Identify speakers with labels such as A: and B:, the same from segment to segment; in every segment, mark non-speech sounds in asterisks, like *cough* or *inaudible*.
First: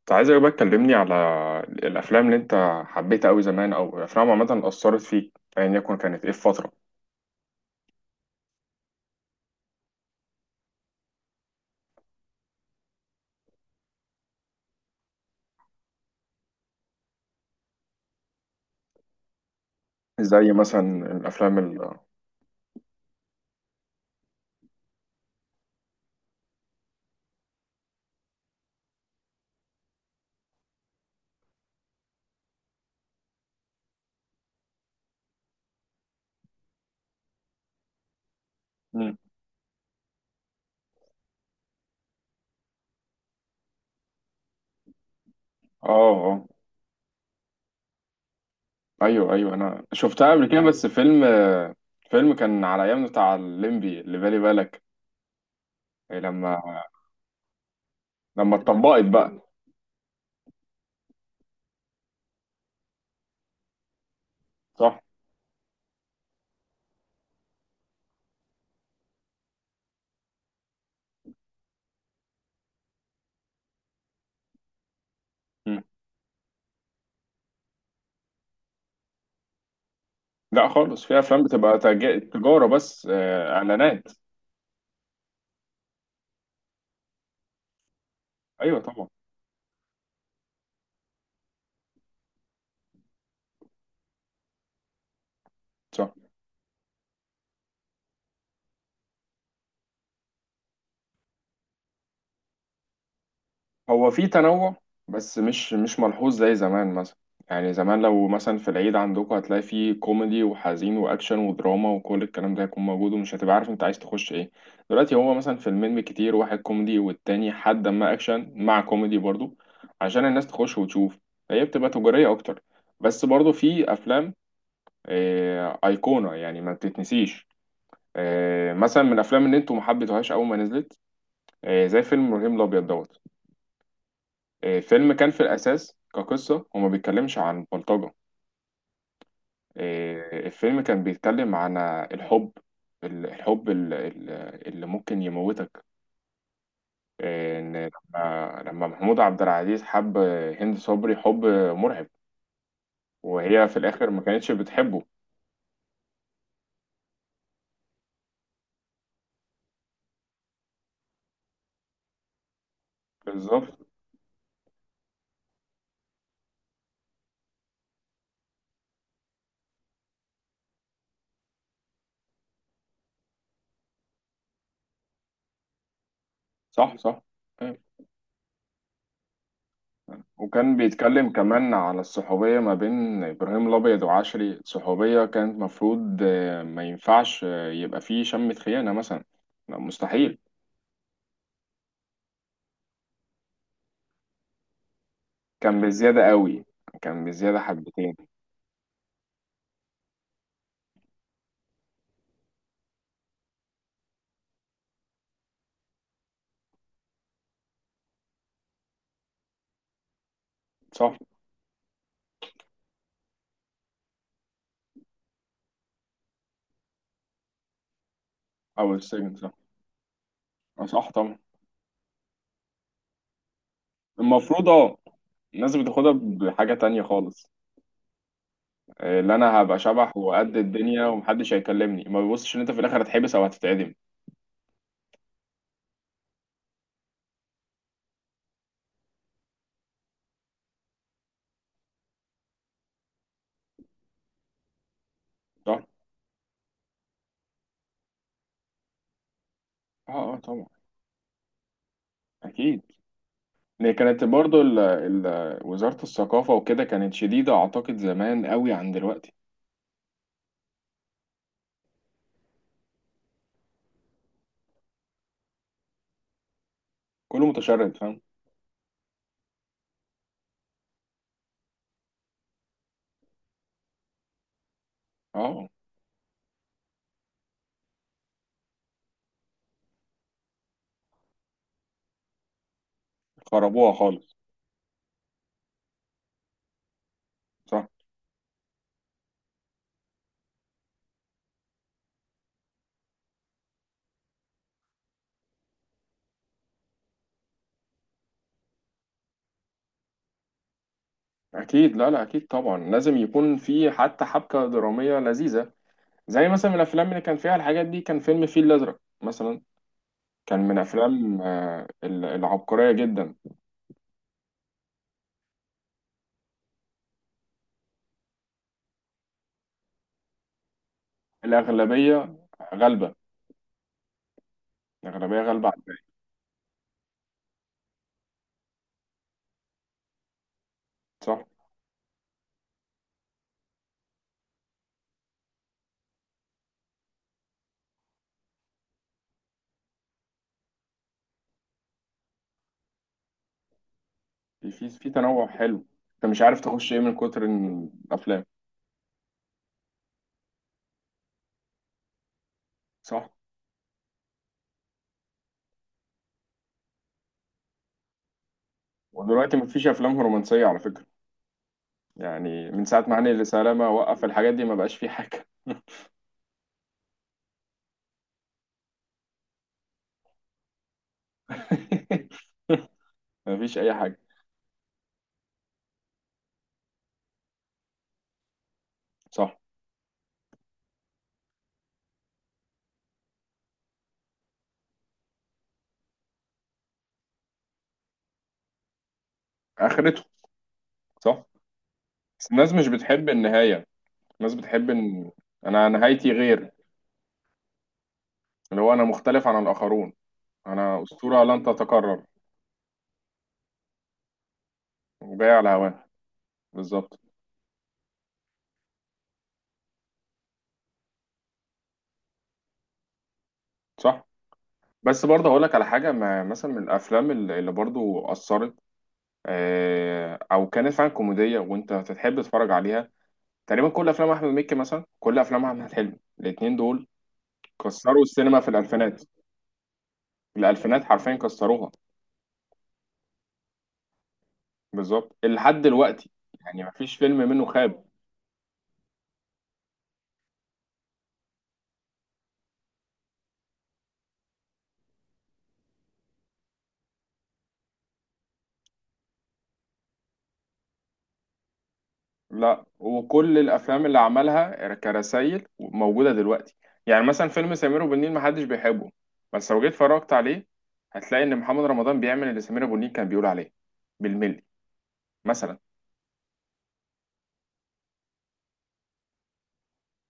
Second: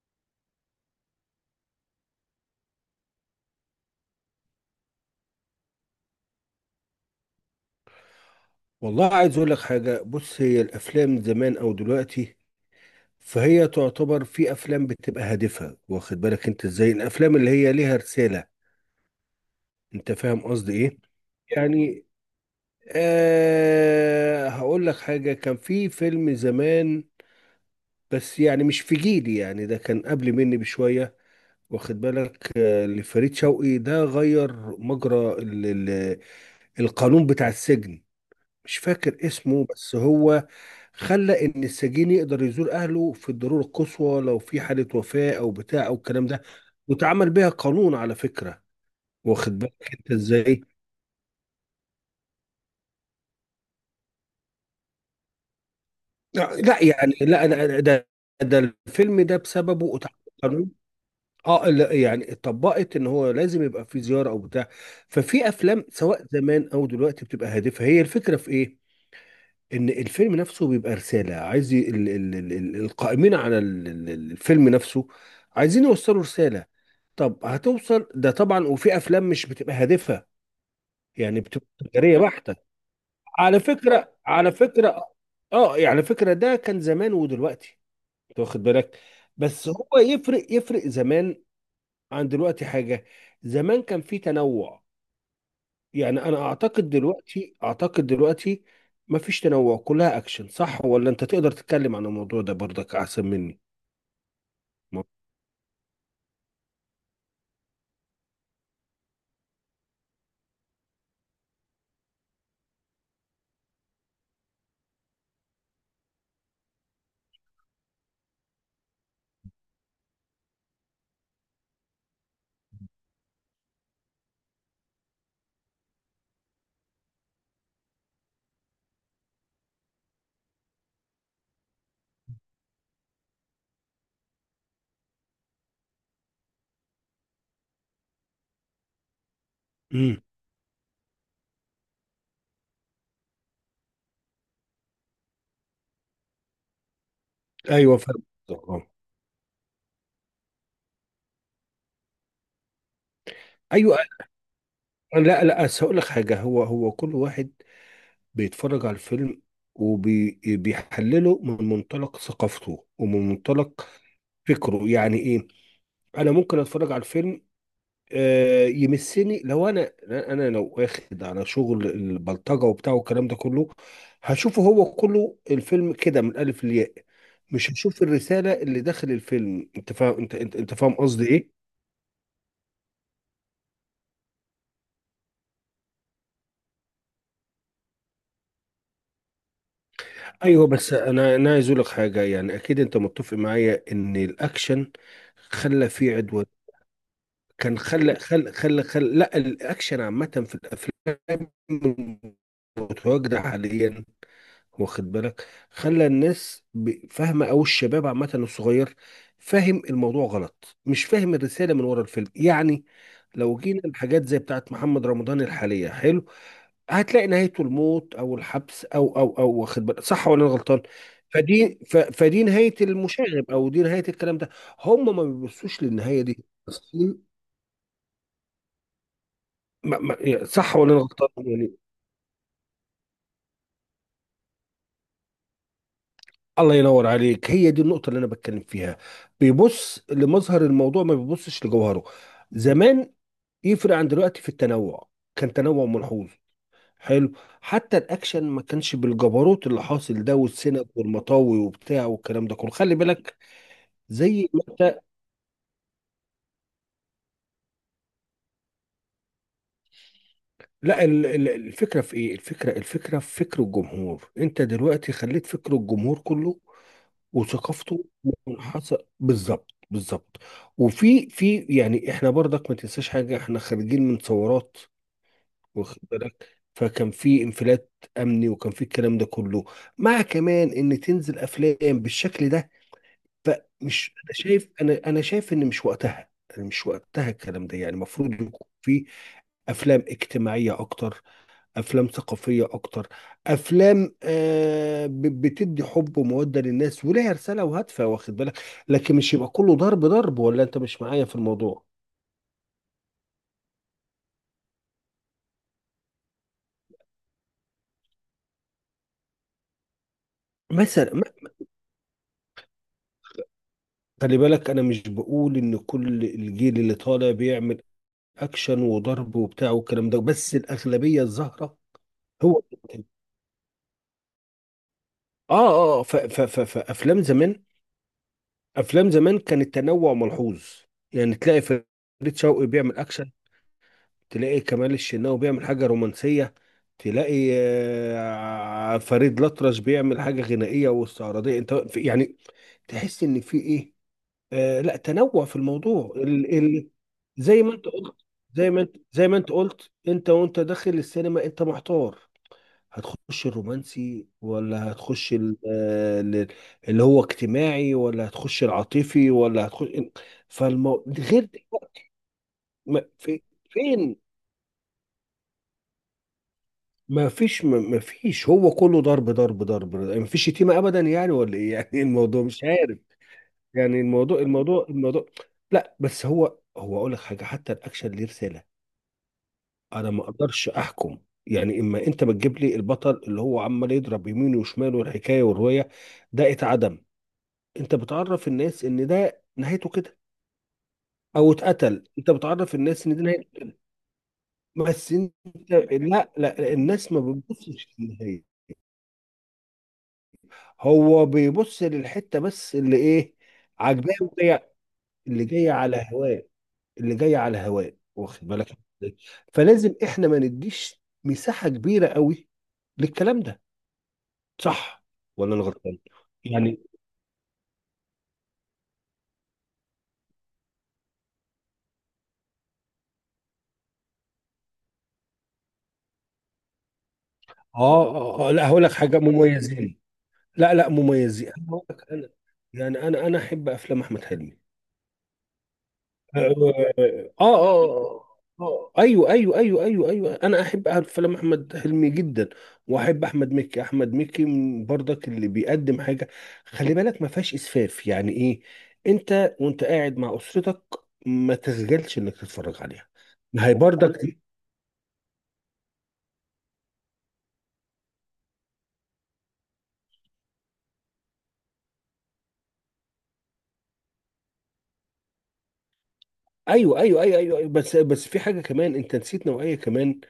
A: كنت عايزك بقى تكلمني على الأفلام اللي أنت حبيتها أوي زمان، أو الأفلام عامة أثرت فيك أيا يكن، كانت إيه في فترة
B: والله عايز اقول لك حاجه. بص، هي الافلام زمان او دلوقتي فهي تعتبر في افلام بتبقى هادفه، واخد بالك انت ازاي؟ الافلام اللي هي ليها رساله، انت فاهم
A: زي
B: قصدي ايه؟
A: مثلا. الأفلام.
B: يعني آه، هقول لك حاجه. كان في فيلم زمان، بس يعني مش في جيلي، يعني ده كان قبل مني بشويه، واخد بالك؟ آه، لفريد شوقي. ده غير مجرى القانون بتاع السجن. مش
A: مم.
B: فاكر اسمه، بس هو خلى ان السجين يقدر يزور اهله في الضروره القصوى، لو في حاله وفاه او بتاع
A: آه.
B: او الكلام ده.
A: آه،
B: واتعمل بيها قانون على فكره.
A: أيوه أيوه،
B: واخد
A: أنا
B: بالك انت
A: شفتها قبل كده،
B: ازاي؟
A: بس فيلم كان على أيام بتاع الليمبي، اللي بالي بالك إيه،
B: لا
A: لما
B: لا، يعني لا ده.
A: لما
B: ده
A: اتطبقت
B: الفيلم ده
A: بقى.
B: بسببه اتعمل قانون. اه لا، يعني اتطبقت ان هو لازم يبقى في زياره او بتاع.
A: صح؟
B: ففي افلام سواء زمان او دلوقتي بتبقى هادفه. هي الفكره في ايه؟ ان الفيلم نفسه بيبقى رساله. عايز ي- ال ال ال ال القائمين على الفيلم نفسه
A: مم.
B: عايزين يوصلوا رساله. طب هتوصل ده طبعا. وفي افلام مش بتبقى هادفه،
A: لا خالص، في
B: يعني
A: أفلام
B: بتبقى
A: بتبقى
B: تجاريه بحته.
A: تجارة بس،
B: على
A: إعلانات.
B: فكره، على فكره، اه يعني على فكره، ده كان زمان ودلوقتي، انت واخد
A: أيوه
B: بالك؟
A: طبعا.
B: بس هو يفرق، يفرق زمان عن دلوقتي حاجه. زمان كان في تنوع.
A: صح.
B: يعني انا اعتقد دلوقتي، اعتقد دلوقتي ما فيش تنوع، كلها اكشن. صح ولا انت تقدر تتكلم عن الموضوع ده برضك احسن مني؟
A: هو في تنوع،
B: ما-
A: بس مش ملحوظ زي زمان مثلا. يعني زمان لو مثلا في العيد عندكم، هتلاقي فيه كوميدي وحزين واكشن ودراما وكل الكلام ده هيكون موجود، ومش هتبقى عارف انت عايز تخش ايه. دلوقتي هو مثلا فيلمين بالكتير، واحد كوميدي والتاني حد ما اكشن مع كوميدي برضو، عشان الناس تخش وتشوف. هي بتبقى تجارية اكتر، بس برضو في افلام ايقونة يعني، ما بتتنسيش. آه، مثلا من الافلام اللي انتوا ما حبيتوهاش اول ما نزلت، آه، زي فيلم ابراهيم الابيض دوت. آه، الفيلم كان في الأساس كقصة هو ما بيتكلمش عن بلطجة.
B: امم،
A: إيه، الفيلم كان بيتكلم عن الحب الحب اللي ممكن يموتك. إيه، إن
B: ايوه فاهم
A: لما
B: قصدك.
A: لما
B: آه.
A: محمود عبد العزيز حب هند صبري، حب مرعب، وهي في
B: ايوه.
A: الآخر ما كانتش بتحبه.
B: لا لا، أصل هقول لك حاجه، هو كل واحد بيتفرج على الفيلم وبيحلله من منطلق ثقافته ومن
A: بالظبط.
B: منطلق فكره. يعني ايه؟ انا ممكن اتفرج على الفيلم، آه، يمسني لو انا لو واخد على شغل البلطجه وبتاع والكلام ده كله، هشوفه هو كله الفيلم كده من الالف للياء.
A: صح، صح.
B: مش
A: إيه.
B: هشوف الرساله اللي داخل الفيلم. انت فاهم؟ انت
A: وكان
B: فاهم قصدي
A: بيتكلم
B: ايه؟
A: كمان على الصحوبية ما بين إبراهيم الأبيض وعشري، صحوبية كانت مفروض ما ينفعش يبقى فيه شمة خيانة مثلا، مستحيل.
B: ايوه بس انا عايز اقول لك حاجه، يعني اكيد انت متفق معايا ان الاكشن
A: كان
B: خلى فيه
A: بزيادة
B: عدوان.
A: قوي، كان بزيادة
B: كان خلى
A: حبتين.
B: خلى خلى خلى لا الاكشن عامه في الافلام المتواجده حاليا، واخد بالك؟ خلى الناس فاهمه، او الشباب عامه الصغير فاهم الموضوع غلط، مش
A: صح.
B: فاهم الرساله من ورا الفيلم يعني. لو جينا الحاجات زي بتاعت محمد رمضان الحاليه، حلو، هتلاقي نهايته الموت او الحبس
A: أو
B: او
A: السجن،
B: او او
A: صح.
B: واخد بالك؟ صح ولا انا غلطان؟
A: أه، صح طبعا.
B: فدي نهايه المشاغب، او دي نهايه الكلام ده.
A: المفروض أه.
B: هم ما
A: الناس
B: بيبصوش
A: بتاخدها
B: للنهايه دي.
A: بحاجة تانية
B: أصل-
A: خالص. آه، اللي أنا هبقى شبح
B: يعني
A: وقد
B: صح ولا انا
A: الدنيا
B: غلطان
A: ومحدش
B: يعني؟
A: هيكلمني، ما بيبصش إن أنت في الآخر هتحبس أو هتتعدم.
B: الله ينور عليك، هي دي النقطة اللي أنا بتكلم فيها. بيبص لمظهر الموضوع، ما بيبصش لجوهره. زمان يفرق عن دلوقتي في التنوع، كان
A: صح؟
B: تنوع ملحوظ. حلو. حتى الأكشن ما كانش بالجبروت اللي
A: أه
B: حاصل
A: أه
B: ده،
A: طبعا.
B: والسنج والمطاوي وبتاع والكلام ده كله،
A: أكيد.
B: خلي بالك.
A: هي كانت
B: زي
A: برضو
B: ما
A: ال
B: أنت.
A: ال وزارة الثقافة وكده كانت شديدة أعتقد زمان قوي عن دلوقتي.
B: لا الفكرة في ايه؟ الفكرة، الفكرة في فكر الجمهور. انت دلوقتي خليت فكر الجمهور كله
A: كله متشرد،
B: وثقافته
A: فاهم؟
B: منحصر. بالظبط، بالظبط. وفي يعني احنا برضك ما تنساش حاجة، احنا خارجين من ثورات،
A: أه،
B: واخد بالك؟ فكان في انفلات امني وكان في الكلام ده كله، مع كمان ان تنزل افلام بالشكل ده.
A: خربوها
B: فمش، انا
A: خالص.
B: شايف، انا شايف ان مش وقتها يعني، مش وقتها الكلام ده
A: صح.
B: يعني. المفروض يكون في افلام اجتماعية اكتر، افلام ثقافيه اكتر، افلام آه بتدي حب وموده للناس وليها رساله وهدفها، واخد بالك؟ لكن مش يبقى كله ضرب ضرب. ولا انت مش معايا في الموضوع؟
A: أكيد. لا لا، أكيد طبعا، لازم يكون في حتى حبكة درامية لذيذة. زي مثلا من الافلام اللي كان فيها الحاجات دي، كان فيلم الفيل الازرق مثلا، كان من
B: مثلا
A: افلام العبقريه جدا.
B: خلي بالك انا مش بقول ان كل الجيل اللي طالع بيعمل اكشن وضرب وبتاع والكلام ده، بس الاغلبيه الظاهره
A: الاغلبيه
B: هو.
A: غالبه، الاغلبيه غالبه على الباقي.
B: فافلام زمان، افلام زمان كان التنوع ملحوظ. يعني
A: صح.
B: تلاقي فريد شوقي بيعمل اكشن، تلاقي كمال الشناوي بيعمل حاجة رومانسية، تلاقي آه، فريد الأطرش بيعمل حاجة غنائية واستعراضية. انت يعني تحس ان في ايه؟
A: في
B: آه
A: في
B: لا،
A: في
B: تنوع
A: تنوع
B: في
A: حلو،
B: الموضوع
A: انت مش
B: ال
A: عارف
B: ال
A: تخش ايه من كتر
B: زي ما انت
A: إن
B: قلت،
A: الافلام.
B: زي ما انت قلت، انت وانت داخل السينما انت محتار.
A: صح.
B: هتخش الرومانسي ولا هتخش اللي هو اجتماعي، ولا هتخش العاطفي،
A: ودلوقتي
B: ولا
A: مفيش
B: هتخش.
A: افلام رومانسيه على فكره،
B: غير دلوقتي،
A: يعني من ساعه ما
B: في
A: هاني سلامه
B: فين؟
A: وقف الحاجات دي، ما بقاش في حاجه.
B: ما فيش، ما فيش، هو كله ضرب. ما فيش شتيمة ابدا يعني ولا ايه يعني؟ *laughs* الموضوع
A: *laughs*
B: مش عارف
A: مفيش اي
B: يعني.
A: حاجه.
B: الموضوع لا، بس هو، هو اقول لك حاجة، حتى الاكشن ليه رسالة.
A: صح.
B: انا ما اقدرش احكم يعني. اما انت بتجيب لي البطل اللي هو عمال يضرب يمين وشمال والحكاية والرواية، ده اتعدم. انت بتعرف الناس ان ده نهايته كده،
A: اخرته. صح.
B: او اتقتل، انت
A: بس الناس
B: بتعرف
A: مش
B: الناس ان دي
A: بتحب
B: نهايته.
A: النهايه، الناس بتحب
B: بس
A: ان
B: انت،
A: انا
B: لا لا
A: نهايتي غير،
B: لا، الناس ما بتبصش للنهاية.
A: اللي هو انا مختلف عن الاخرون، انا
B: هو
A: اسطوره لن
B: بيبص
A: تتكرر.
B: للحته بس اللي ايه؟ عاجباه وجاية- اللي
A: وجاي على
B: جايه على
A: هواها.
B: هواه، اللي
A: بالظبط.
B: جايه على هواه، واخد بالك إزاي؟ فلازم احنا ما نديش مساحه كبيره قوي للكلام ده.
A: صح.
B: صح
A: بس برضه
B: ولا انا
A: هقول لك على
B: غلطان
A: حاجه، ما مثلا
B: يعني؟
A: من الافلام اللي برضه اثرت، آه، او كانت فعلا كوميديه وانت تحب تتفرج عليها، تقريبا كل افلام احمد مكي مثلا، كل افلام احمد حلمي، الاثنين دول كسروا السينما في
B: لا هقول لك حاجه،
A: الالفينات.
B: مميزين. لا لا،
A: الالفينات حرفيا
B: مميزين. أنا هقول
A: كسروها.
B: لك انا، يعني انا احب افلام احمد حلمي.
A: بالظبط. لحد دلوقتي،
B: اه
A: يعني مفيش فيلم
B: اه
A: منه خاب.
B: اه ايوه انا احب أعرف فيلم احمد حلمي جدا. واحب احمد مكي. احمد مكي من برضك اللي بيقدم حاجه، خلي بالك، ما فيهاش اسفاف. يعني ايه؟ انت وانت قاعد مع اسرتك ما تسجلش انك تتفرج
A: لا،
B: عليها.
A: وكل
B: ما هي
A: الافلام اللي
B: برضك.
A: عملها كرسائل موجوده دلوقتي، يعني مثلا فيلم سمير وبنين ما محدش بيحبه، بس لو جيت اتفرجت عليه، هتلاقي ان محمد رمضان بيعمل اللي سمير ابو النيل كان بيقول عليه بالملي مثلا.
B: ايوه بس بس في حاجه كمان انت نسيت، نوعيه كمان،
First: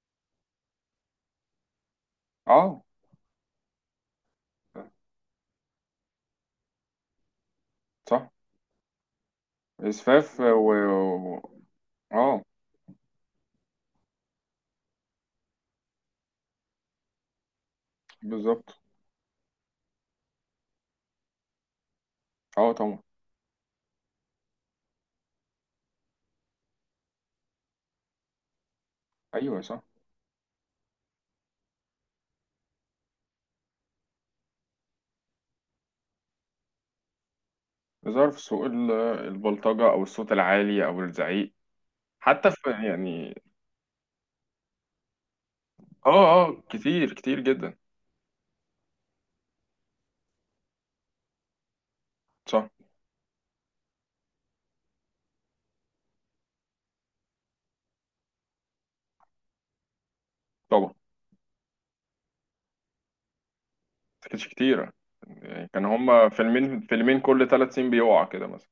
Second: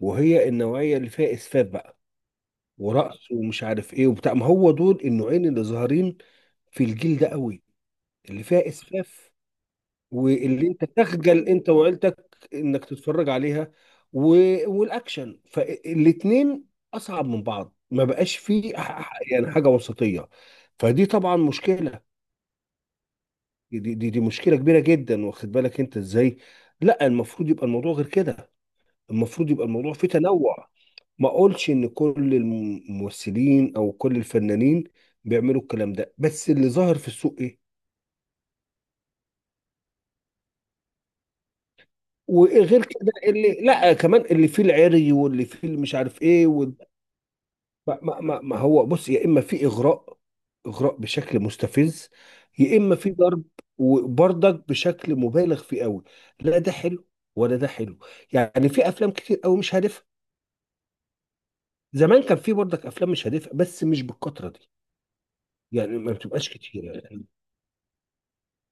B: وهي النوعيه اللي فيها اسفاف بقى،
A: اه.
B: ورقص ومش عارف ايه وبتاع. ما هو دول النوعين اللي ظاهرين في الجيل ده قوي،
A: صح.
B: اللي فيها اسفاف،
A: اسفاف
B: واللي انت تخجل انت وعيلتك
A: اه.
B: انك تتفرج عليها و... والاكشن. فالاتنين اصعب من بعض، ما بقاش فيه
A: بالظبط.
B: يعني حاجه وسطيه. فدي طبعا مشكله.
A: اه طبعا.
B: دي مشكله كبيره جدا، واخد بالك انت ازاي؟ لا المفروض يبقى الموضوع غير كده. المفروض
A: ايوه
B: يبقى
A: صح،
B: الموضوع فيه تنوع. ما اقولش ان كل الممثلين او كل الفنانين بيعملوا الكلام ده، بس اللي ظاهر في السوق ايه؟
A: ظهر في سوق البلطجه، او الصوت العالي، او الزعيق حتى، في
B: وغير كده
A: يعني.
B: اللي، لا كمان، اللي فيه العري واللي فيه اللي مش
A: اه
B: عارف ايه
A: اه،
B: وال...
A: كتير كتير جدا.
B: ما هو بص، يا اما في اغراء، اغراء بشكل مستفز،
A: صح
B: يا اما في ضرب، وبرضك بشكل مبالغ فيه قوي. لا ده حلو ولا ده حلو. يعني في افلام كتير قوي مش هادفه.
A: طبعا.
B: زمان كان في برضك افلام مش هادفه، بس مش
A: ما كانتش
B: بالكتره دي.
A: كتيرة، يعني كان
B: يعني ما
A: هما
B: بتبقاش
A: فيلمين
B: كتير
A: فيلمين
B: يعني.
A: كل 3 سنين بيقع كده مثلا.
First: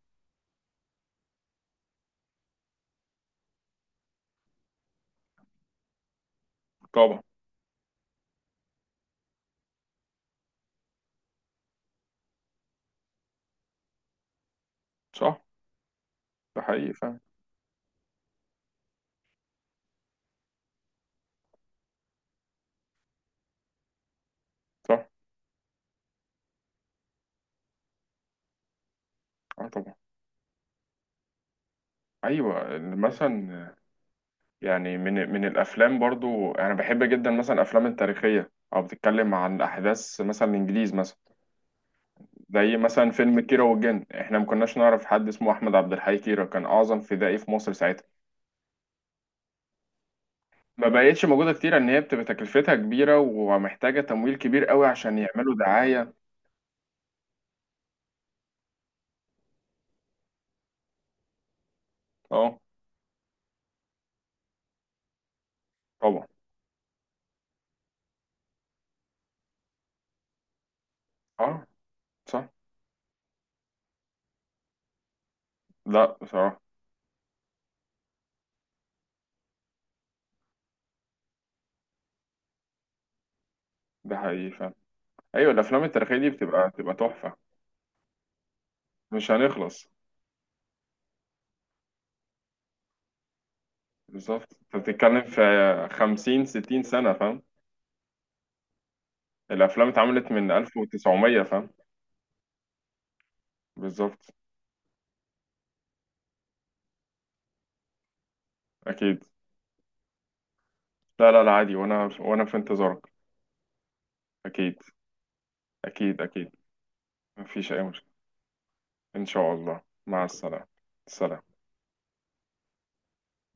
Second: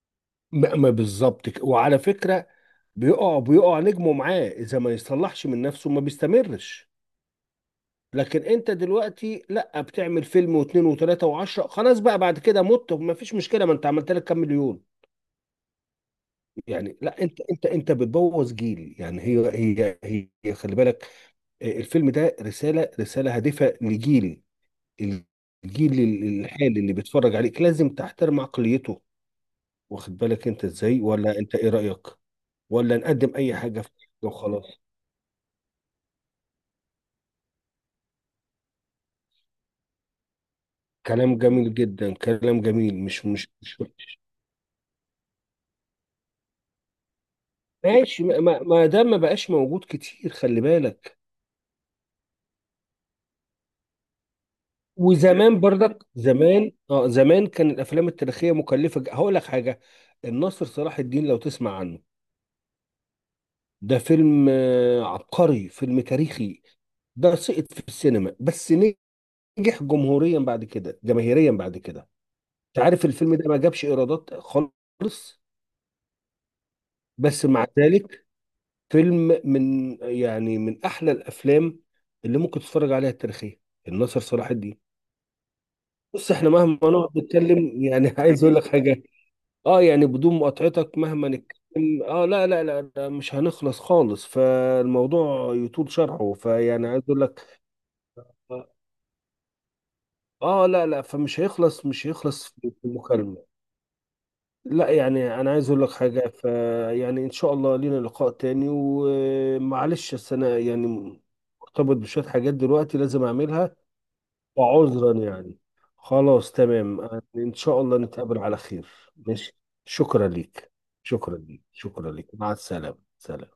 B: ما, ما بالظبط كده. وعلى فكره، بيقع نجمه معاه، اذا ما يصلحش من نفسه ما بيستمرش.
A: طبعا.
B: لكن انت دلوقتي لا، بتعمل فيلم واثنين وثلاثة وعشرة، خلاص بقى بعد كده مت، ما فيش مشكلة، ما انت عملت لك كام مليون.
A: صح. ده حقيقي
B: يعني
A: فعلا.
B: لا، انت بتبوظ جيل يعني. هي هي خلي بالك، آه، الفيلم ده رسالة، رسالة هادفة لجيل.
A: صح.
B: الجيل الحالي اللي بيتفرج عليك لازم تحترم عقليته،
A: اه طبعا.
B: واخد بالك انت ازاي؟ ولا انت ايه رأيك؟
A: ايوه،
B: ولا
A: إن
B: نقدم اي
A: مثلا،
B: حاجة وخلاص؟
A: يعني من الافلام برضو انا بحب جدا مثلا الافلام التاريخيه، او بتتكلم عن احداث مثلا الانجليز مثلا.
B: كلام جميل جدا، كلام
A: زي
B: جميل.
A: مثلا
B: مش
A: فيلم
B: مش
A: كيرة
B: مش
A: والجن، احنا ما كناش نعرف حد اسمه احمد عبد الحي كيرة، كان اعظم فدائي في مصر ساعتها.
B: ماشي. ما ما ما ده ما بقاش موجود كتير، خلي
A: ما
B: بالك.
A: بقتش موجوده كتير، ان هي بتبقى تكلفتها كبيره ومحتاجه تمويل كبير قوي عشان يعملوا
B: وزمان برضك
A: دعايه.
B: زمان، اه زمان، كان الافلام التاريخيه مكلفه. هقول لك حاجه، الناصر صلاح الدين، لو تسمع عنه،
A: اه
B: ده فيلم آه، عبقري. فيلم
A: طبعا.
B: تاريخي. ده سقط في السينما بس، نجح جمهوريا بعد كده، جماهيريا
A: اه،
B: بعد كده.
A: صح.
B: انت عارف الفيلم ده ما جابش ايرادات خالص،
A: لا بصراحة.
B: بس مع ذلك فيلم من يعني من احلى الافلام اللي ممكن تتفرج عليها التاريخيه،
A: ده
B: الناصر
A: حقيقي
B: صلاح
A: فعلا.
B: الدين.
A: أيوة، الأفلام التاريخية دي
B: بص احنا
A: بتبقى
B: مهما
A: بتبقى
B: نقعد
A: تحفة.
B: نتكلم يعني *laughs* عايز اقول لك حاجه،
A: مش
B: اه
A: هنخلص.
B: يعني بدون مقاطعتك، مهما نتكلم، اه لا، مش هنخلص خالص.
A: بالظبط، أنت بتتكلم في
B: فالموضوع يطول شرحه،
A: خمسين ستين
B: فيعني عايز
A: سنة
B: اقول
A: فاهم؟
B: لك،
A: الأفلام اتعملت من
B: اه
A: ألف
B: لا لا، فمش
A: وتسعمية فاهم؟
B: هيخلص، مش هيخلص في المكالمه.
A: بالظبط.
B: لا يعني انا عايز اقول لك حاجه، فيعني ان شاء الله لينا لقاء تاني،
A: أكيد.
B: ومعلش السنه يعني
A: لا لا لا، عادي،
B: مرتبط
A: وأنا
B: بشويه
A: وأنا
B: حاجات
A: في
B: دلوقتي
A: انتظارك.
B: لازم اعملها،
A: أكيد.
B: وعذرا يعني.
A: أكيد أكيد.
B: خلاص تمام، آه، ان
A: مفيش
B: شاء
A: أي
B: الله
A: مشكلة.
B: نتقابل على خير.
A: إن شاء
B: ماشي،
A: الله، مع
B: شكرا
A: السلامة.
B: ليك شكرا
A: سلام.
B: ليك شكرا ليك، مع السلامة، سلام.